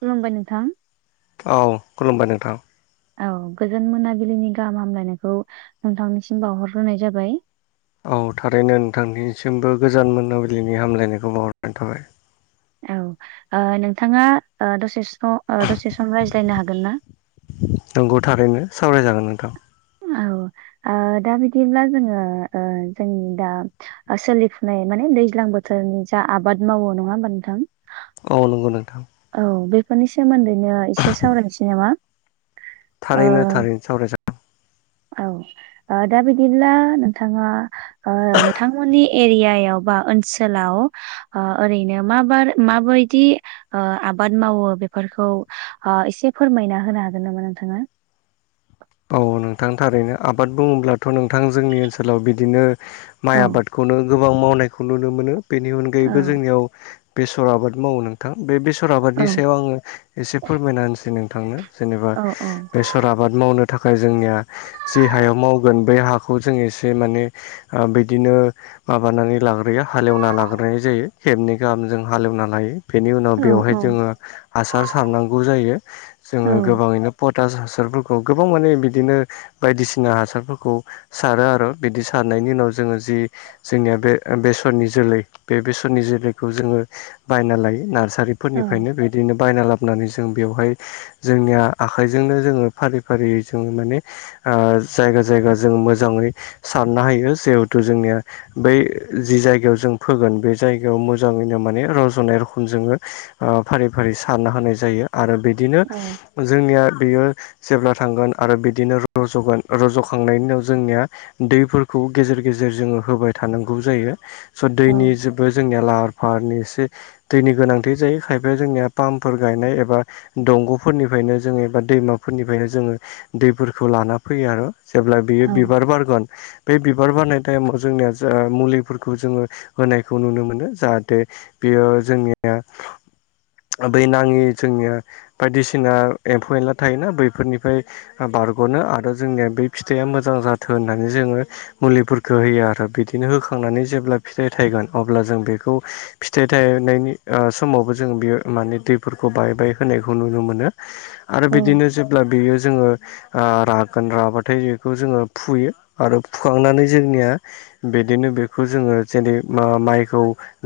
खुलुमबाय नोंथां औ खुलुमबाय नोंथां औ गोजोन मोनाबिलिनि गाहाम हामलायनायखौ नोंथांनिसिम बावहरग्रोनाय जाबाय औ थारैनो नोंथांनिसिमबो गोजान मोनाबिलिनि हामलायनायखौ बावग्रोनाय थाबाय औ ओ नोंथांआ ओ दसे स ओ दसे सम रायज्लायनो हागोन ना नोंगौ थारैनो सावरायजागोन नोंथां औ ओ दा बिदिब्ला जोङो ओ जोंनि दा ओ सोलिफुनाय माने दैज्लां बोथोरनि जा आबाद मावो नङा होमबा नोंथां औ नंगौ नोंथां औ बेफोरनि सोमोन्दैनो एसे सावरायनोसै नामा ओ थारैनो थारैनो सावरायजागोन औ ओ‌ दा बिदिब्ला नोंथांआ ओ नोंथांमोनि एरियाव बा ओनसोलाव ओ ओरैनो माबार माबादि ओ आबाद मावो बेफोरखौ ओ एसे फोरमायना होनो हागोन नामा नोंथांआ औ नोंथां थारैनो आबाद बुङोब्लाथ' नोंथां जोंनि ओनसोलाव बिदिनो हो औ माइ आबाद खौनो गोबां मावनायखौ नुनो मोनो बेनि अनगायैबो औ जोंनिआव बेसर आबाद मावो नोंथां बे बेसर औ आबादनि सायाव आं एसे फोरमायना होनोसै नोंथांनो जेनोबा औ बेसर आबाद मावनो थाखाय जोंनिआ जे हायाव मावगोन बे हाखौ जों एसे माने ओे बिदिनो माबानानै लाग्रोयो हालेवना लाग्रोनाय जायो खेबनै गाहाम जों हालेवना लायो बेनि उनाव औ बेवहाय औ जोङो हासार सारनांगौ जायो औ जोङो गोबाङैनो पटास हासारफोरखौ गोबां माने बिदिनो बायदिसिना हासारफोरखौ सारो आरो बिदि सारनायनि उनाव जोङो जि जोंनिआ बे बेस'रनि जोलै बे बेस'रनि जोलैखौ जोङो बायना लायो नारसारि औ फोरनिफायनो बिदिनो बायना लाबोनानै जों बेवहाय जोंनिआ आखाइजोंनो जोङो फारि फारियै जोङो माने ओ जायगा जायगा जों मोजाङै साननो होयो जिहेथु जोंनिआ बै जि जायगायाव जों फोगोन बे जायगायाव मोजाङैनो माने रज'नाय रख'म जोङो ओ फारि फारि साननो होनाय जायो आरो बिदिनो औ हो जोंनिआ बेयो हो जेब्ला थांगोन आरो बिदिनो रज'गोन रज'खांनायनि उनाव जोंनिआ दैफोरखौ गेजेर गेजेर जोङो होबाय थानांगौ जायो स' दैनि जेबो जोंनिआ लाहार फाहारनि एसे दैनि गोनांथि जायो खायफाया जोंनिआ पाम्पफोर गायनाय एबा दंग'फोरनिफ्रायनो जोङो एबा दैमा फोरनिफ्रायनो जोङो दैफोरखौ लाना फैयो आरो जेब्ला बियो औ बिबार बारगोन बे बिबार बारनाय थाइमाव जोंनिआ जा मुलिफोरखौ जोङो होनायखौ नुनो मोनो जाहाथे बेयो जोंनिआ बै नाङि जोंनिआ बादिसिना एम्फौ एनला थायोना बैफोरनिफ्राय बारग'नो आरो जोंनिया बे फिथाइया मोजां जाथो होननानै जोङो मुलिफोरखौ होयो आरो बिदिनो होखांनानै जेब्ला फिथाइ थायगोन अब्ला जों बेखौ फिथाइ थायनायनि ओ समावबो जों बेयो माने दैफोरखौ बाय बाय होनायखौ नुनो मोनो [inaudible] आरो बिदिनो जेब्ला बेयो जोङो ओ रागोन राबाथाय बेखौ जोङो फुयो आरो फुखांनानै जोंनिया बिदिनो बेखौ जोङो जेरै ओ माइखौ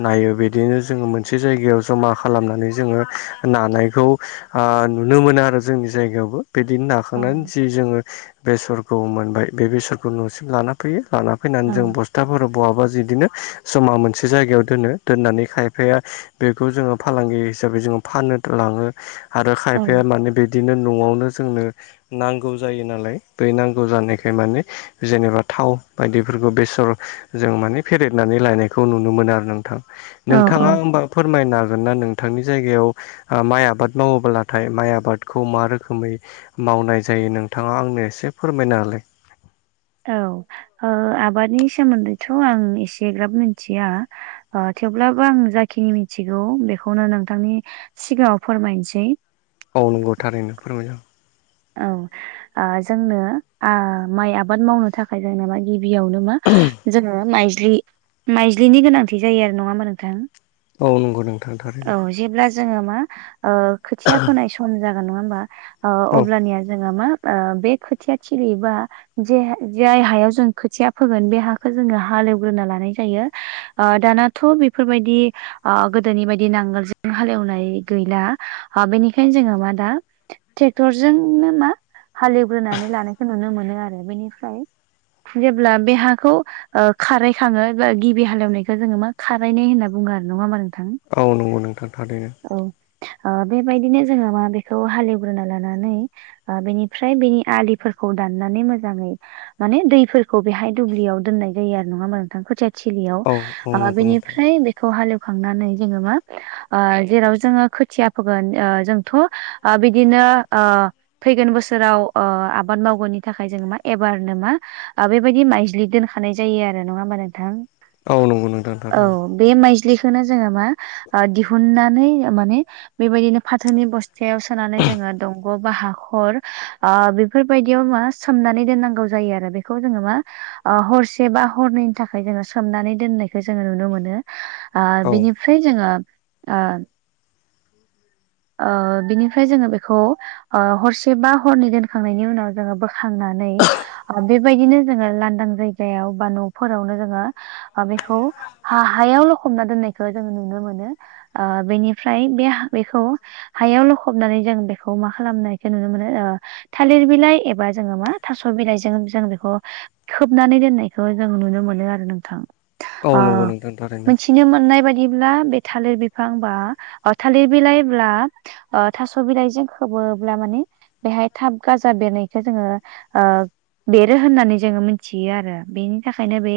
नायो बिदिनो जोङो मोनसे जायगायाव जमा खालामनानै जोङो नानायखौ ओ नुनो मोनो आरो जोंनि जायगायावबो बिदिनो नाखांनानै जि जोङो बेसर खौ मोनबाय बे बेसोरखौ न'सिम लाना फैयो लाना औ फैनानै जों बस्थाफोर बहाबा बिदिनो जमा मोनसे जायगायाव दोनो दोननानै खायफाया बेखौ जोङो फालांगि हिसाबै जोङो फाननो लाङो आरो औ खायफाया माने बि दिनो न'आवनो जोंनो नांगौ जायो नालाय बै नांगौ जानायखाय माने जेनेबा थाव बायदिफोरखौ बेसर जों माने फेरेदनानै लायनायखौ नुनो मोनो आरो नोंथां औ औ नोंथाङा होमबा फोरमायनो हागोन ना नोंथांनि जायगायाव ओ माइ आबाद मावोब्लाथाय माइ आबाद खौ मा रोखोमै मावनाय जायो नोंथाङा आंनो एसे फोरमायना होलाय? औ ओ आबादनि सोमोन्दैथ' आं एसे ग्राब मिथिया ओ थेवब्लाबो आं जाखिनि मिथिगौ बेखौनो नोंथांनि सिगाङाव फोरमायनोसै औ नंगौ थारैनो फोरमायजागोन औ ओ जोंनो आ माइ आबाद मावनो थाखाय जेनबा गिबियावनो मा जोङो माइज्लि माइज्लिनि गोनांथि जायो आरो नङा होनबा नोंथां औ नंगौ नोंथां थारैनो औ जेब्ला जोङो मा ओ खोथिया फोनाय सम जागोन नङा होमबा ओ औ अब्लानिया जोङो मा ओ बे खोथिया थिलि बा जे जाय हायाव जों खोथिया फोगोन बे हाखौ जोङो हालेवग्रोना लानाय जायो। ओक दानाथ' बेफोरबायदि ओ गोदोनि बायदि नांगोलजों हालेवनाय गैला ओ बेनिखायनो जोङो मा दा ट्रेक्टर जोंनो मा हालेवग्रोनानै लानायखौ नुनो मोनो आरो बेनिफ्राय जेब्ला बे हाखौ ओ खाराय खाङो बा गिबि हालेवनायखौ जोङो मा खारायनाय होनना बुङो आरो नङा होमा नोंथां औ नंगौ नोंथां थारैनो औ ओ बेबायदिनो जोङो मा बेखौ हालेवग्रोना लानो नानै ओ बेनिफ्राय बेनि आलिफोरखौ दाननानै मोजाङै माने दैफोरखौ बेहाय दुब्लियाव दोननाय जायो आरो नङा होमबा नोंथां खोथिया थिलियाव औ औ ओ नंगौ नोंथां बेनिफ्राय बेखौ हालेवखांनानै जोङो मा ओ जेराव जोङो खोथिया फोगोन ओ जोंथ' ओ बिदिनो ओ फैगोन बोसोराव ओ आबाद मावगोननि थाखाय जोङो मा एबारनो मा ओ बेबायदि माइज्लि दोनखानाय जायो आरो नङा होमबा नोंथां औ नंगौ नोंथां औ थारैनो बे माइज्लिखौनो जोङो मा ओ दिहुननानै माने बेबायदिनो फाथोनि बस्थायाव सोनानै जोङो दं ग बा हाखर ओ बेफोरबायदियाव मा सोमनानै दोननांगौ जायो आरो बेखौ जोङो मा ओ हरसे बा हरनैनि थाखाय जोङो सोमनानै दोननायखौ जोङो नुनो मोनो आ औ बिनिफ्राय जोङो ओ ओ बिनिफ्राय जोङो बेखौ ओ हरसे बा हरनै दोनखांनायनि उनाव जोङो बोखांनानै बेबायदिनो जोङो लांदां जायगायाव बा न'फोरावनो जोङो बेखौ हा-हायाव ल खबना दोननायखौ जों नुनो मोनो ओ बेनिफ्राय बे हा बेखौ हायाव लखबनानै जों बेखौ मा खालामनायखौ नुनो मोनो ओ थालिर बिलाइ एबा जोङो मा थास' बिलाइजों जों बेखौ खोबनानै दोननायखौ जों नुनो मोनो आरो नोंथां ओ औ नंगौ नोंथां थारैनो मोनसे मिथिनो मोननाय बायदिब्ला बे थालिर बिफां बा ओ थालिर बिलाइ ब्ला थास' बिलाइजों खोबोब्ला माने बेहाय थाब गाजा बेरनायखौ जोङो ओ बेरो होननानै जोङो मोनथियो आरो बेनि थाखायनो बे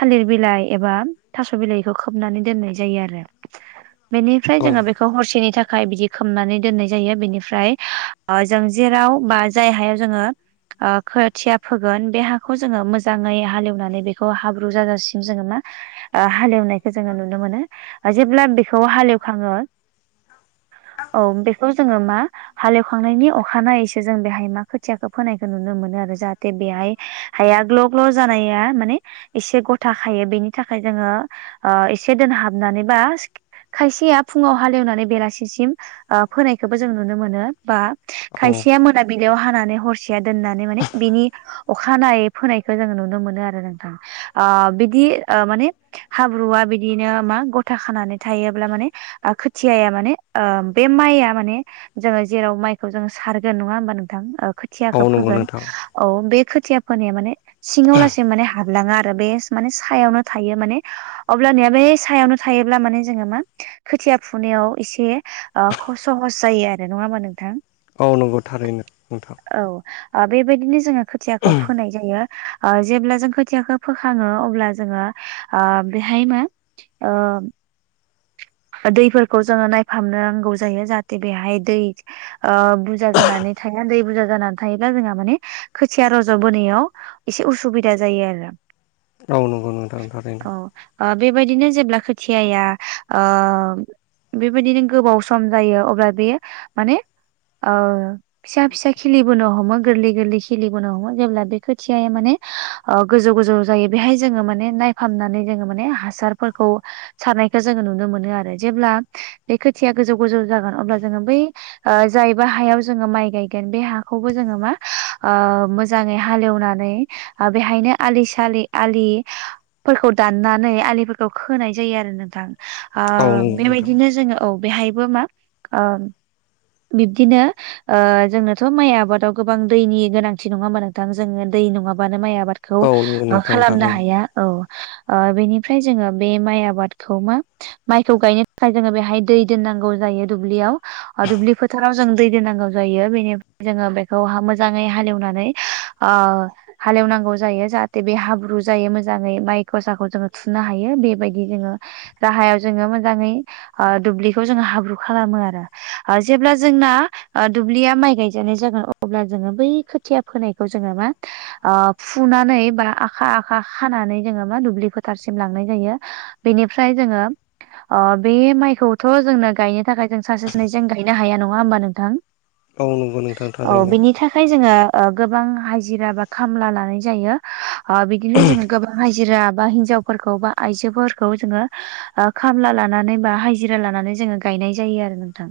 थालिर बिलाइ एबा थास' बिलाइखौ खोबनानै दोननाय जायो आरो। बेनिफ्राय औ जोङो बेखौ हरसेनि थाख खाय बिदि खोबनानै दोननाय जायो बिनिफ्राय ओ जों जेराव बा जाय हायाव जोङो ओ खोथिया फोगोन बे हाखौ जोङो मोजाङै हालेवनानै बेखौ हाब्रु जाजासिम जोङो मा ओ हालेवनायखौ जोङो नुनो मोनो। जेब्ला बेखौ हालेवखाङो औ बेखौ जोङो मा हालेवखांनायनि अखानायैसो जों बेहाय मा खोथियाखौ फोनायखौ नुनो मोनो आरो जाहाथे बेहाय हाया ग्ल' ग्ल' जानाया माने एसे गथा खायो बेनि थाखाय जोङो ओ एसे दोनहाबनानै बा खायसेया फुङाव हालेवनानै बेलासिसिम ओ फोनायखौबो जों नुनो मोनो बा औ खायसेया मोना बिदियाव हानानै हरसेया दोननानै माने बिनि अखानायै फोनायखौ जोङो नुनो मोनो आरो नोंथां। ओ बिदि ओ माने हाब्रुआ बिदिनो मा गथा खानानै थायोब्ला माने खोथियाया माने ओ बे माइया माने जोङो जेराव माइखौ जों सारगोन नङा हबा नोंथां ओ औ खोथियाखौ नंगौ फोगोन नोंथां औ बे खोथिया फोनाया माने सिङाव लासे माने हाबलाङा आरो बे माने सायावनो थायो माने अब्लानिया बे सायावनो थायोब्ला माने जोङो मा खोथिया फुनायाव एसे ओ ख सहस जायो आरो नङा होमबा नोंथां? औ नंगौ थारैनो नोंथां। औ ओ बेबायदिनो जोङो खोथियाखौ फोनाय जायो। ओ जेब्ला जों खोथियाखौ फोखाङो अब्ला जोङो ओ बेहाय मा ओ दैफोरखौ जोङो नायफामनो नांगौ जायो जाहाथे बेहाय दै ओ बुरजा जानानै थाया। दै बुरजा जानानै थायोब्ला जोंहा माने खोथिया रज'बोनायाव एसे उसुबिदा जायो आरो। औ नगौ नोंथां औ थारैनो। ओ बेबायदिनो जेब्ला खोथियाया ओ बेबायदिनो गोबाव सम जायो अब्ला बेयो माने औ। फिसा फिसा खिलिबोनो हमो गोरलै गोरलै खिलिबोनो हमो जेब्ला बे खोथियाया माने ओ गोजौ गोजौ जायो बेहाय जोङो माने नायफामनानै जोङो माने हासारफोरखौ सारनायखौ जोङो नुनो मोनो आरो जेब्ला बे खोथिया गोजौ गोजौ जागोन अब्ला जोङो बै ओ जायबा हायाव जोङो माइ गायगोन बे हाखौबो जोङो मा ओ मो मोजाङै हालेवनानै बेहायनो आलि सालि आलि फोरखौ दाननानै आलिफोरखौ खोनाय जायो आरो नोंथां। ओ औ नंगौ नोंथां बेबायदिनो जोङो औ बेहायबो मा ओ बिब्दिनो ओ जोंनोथ' माइ आबादाव गोबां दैनि गोनांथि नङा होमबा नोंथां जोङो दै नङाबानो माइ आबाद खौ औ नंगौ नोंथां खालामनो थारैनो हाया औ बेनिफ्राय जोङो बे माइ आबादखौ मा माइखौ गायनो थाखाय जोङो बेहाय दै दोननांगौ जायो दुब्लियाव दुब्लि फोथाराव जों दै दोनांगौ जायो बेनिफ्राय जोङो बेखौ मोजाङै हालेवनानै अ हालेवनांगौ जायो जाहाथे बे हाब्रु जायो मोजाङै माइ खसाखौ जोङो थुनो हायो बेबायदि। जोङो दाहायाव जोङो मोजाङै अ दुब्लिखौ जोङो हाब्रु खालामो आरो जेब्ला जोंना अ दुब्लिया माइ गायजानाय जागोन अब्ला जोङो बै खोथिया फोनायखौ जोङो मा ओ फुनानै बा आखा आखा खानानै जोङो मा दुब्लि फोथारसिम लांनाय जायो। बेनिफ्राय जोङो अ बे माइखौथ' जोंनो गायनो थाखाय जों सासे सानैजों गायनो हाया नङा होमबा नोंथां औ नंगौ नोंथां औ थारैनो बिनि थाखाय जोङो गोबां हाजिरा बा खामला लानाय जायो बिदिनो जोङो गोबां हाजिरा बा हिनजाव फोरखौ बा आइजोफोरखौ जोङो खामला लानानै बा हाजिरा लानानै जोङो गायनाय जायो आरो नोंथां।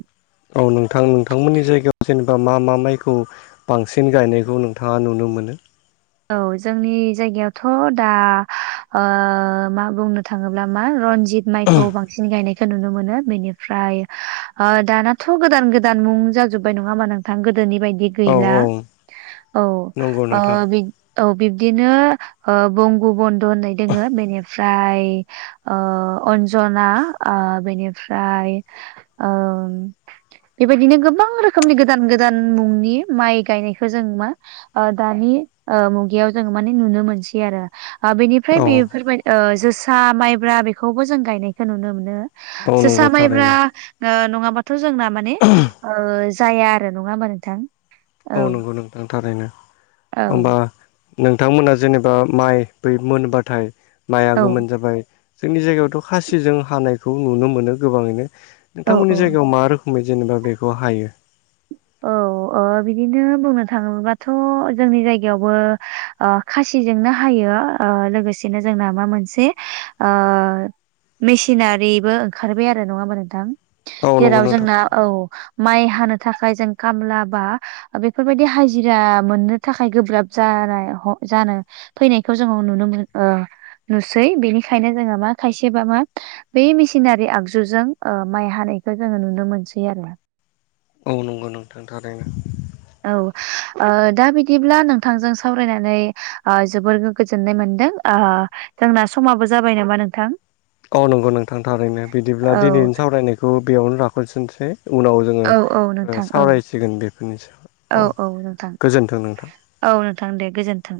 औ नोंथां नोंथांमोननि जायगायाव जेनेबा मा मा माइखौ बांसिन गायनायखौ नोंथाङा नुनो मोनो? औ जोंनि जायगायावथ' दा मा बुंनो थाङोब्ला मा रनजित जित माइखौ बांसिन गायनाय खौ नुनो मोनो बेनिफ्राय दानाथ' गोदान गोदान मुं जाजोबबाय नङा होमबा नों थां गोदोनि बायदि औ गैला औ औ नंगौ नोंथां बि औ बिब्दिनो ओ बंग' बन्द' होननाय दोङो बेनि फ्राय ओ अन्जना ओ बेनिफ्राय ओम बेबायदिनो गोबां रोखोमनि गोदान गोदान मुंनि माइ गायनायखौ जों मा ओ दानि मुगायाव ओ जोङो माने नुनो मोनसै आरो बेनिफ्राय औ बेफोरबाय ओ जोसा माइब्रा बेखौबो जों गायनायखौ नुनो मोनो औ जोसा नंगौ माइब्रा थारैनो ओ नङाबाथ' जोंना माने जाया आरो नङा होमबा नोंथां? औ नंगौ नोंथां थारैनो औ ओमबा नोंथांमोना जेनेबा माइ बै मोनबाथाय माइआ औ गोमोन जाबाय जोंनि जायगायावथ' खासिजों हानायखौ नुनो मोनो गोबाङैनो औ औ नोंथांमोननि जायगा बेयाव मा रोखोमै जेनेबा बेखौ हायो। औ ओ बिदिनो बुंनो थाङोबथ' जोंनि जायगायावबो अ खासिजोंनो हायो ओ लोगोसेनो जोंना मा मोनसे ओ मेसिनारिबो ओंखारबाय आरो नङा होमबा नोंथां? औ नंगौ जेराव नोंथां जोंना औ माइ हानो थाखाय जों खामला बा बेफोरबायदि हाजिरा मोननो थाखाय गोब्राब जानाय ह जानो फैनायखौ जों नुनो मोन ओ नुसै बेनिखायनो जोङो मा खायसे बा मा बे मेसिनारि आगजुजों ओ माइ हानायखौ जोङो नुनो मोनसै आरो। औ नंगौ नोंथां थारैनो औ ओ दा बिदिब्ला नोंथांजों सावरायनानै आ जोबोर गोजोननाय मोनदों। आ जोंना समाबो जाबाय नामा नोंथां? औ नंगौ नोंथां थारैनो बिदिब्ला औ दिनैनि सावरायनायखौ बेयावनो [unintelligible] उनाव जोङो औ औ नोंथां औ सावरायसिगोन बेफोरनि सायाव। औ औ नोंथां गोजोन्थों नोंथां औ नोंथां दे गोजोन्थों।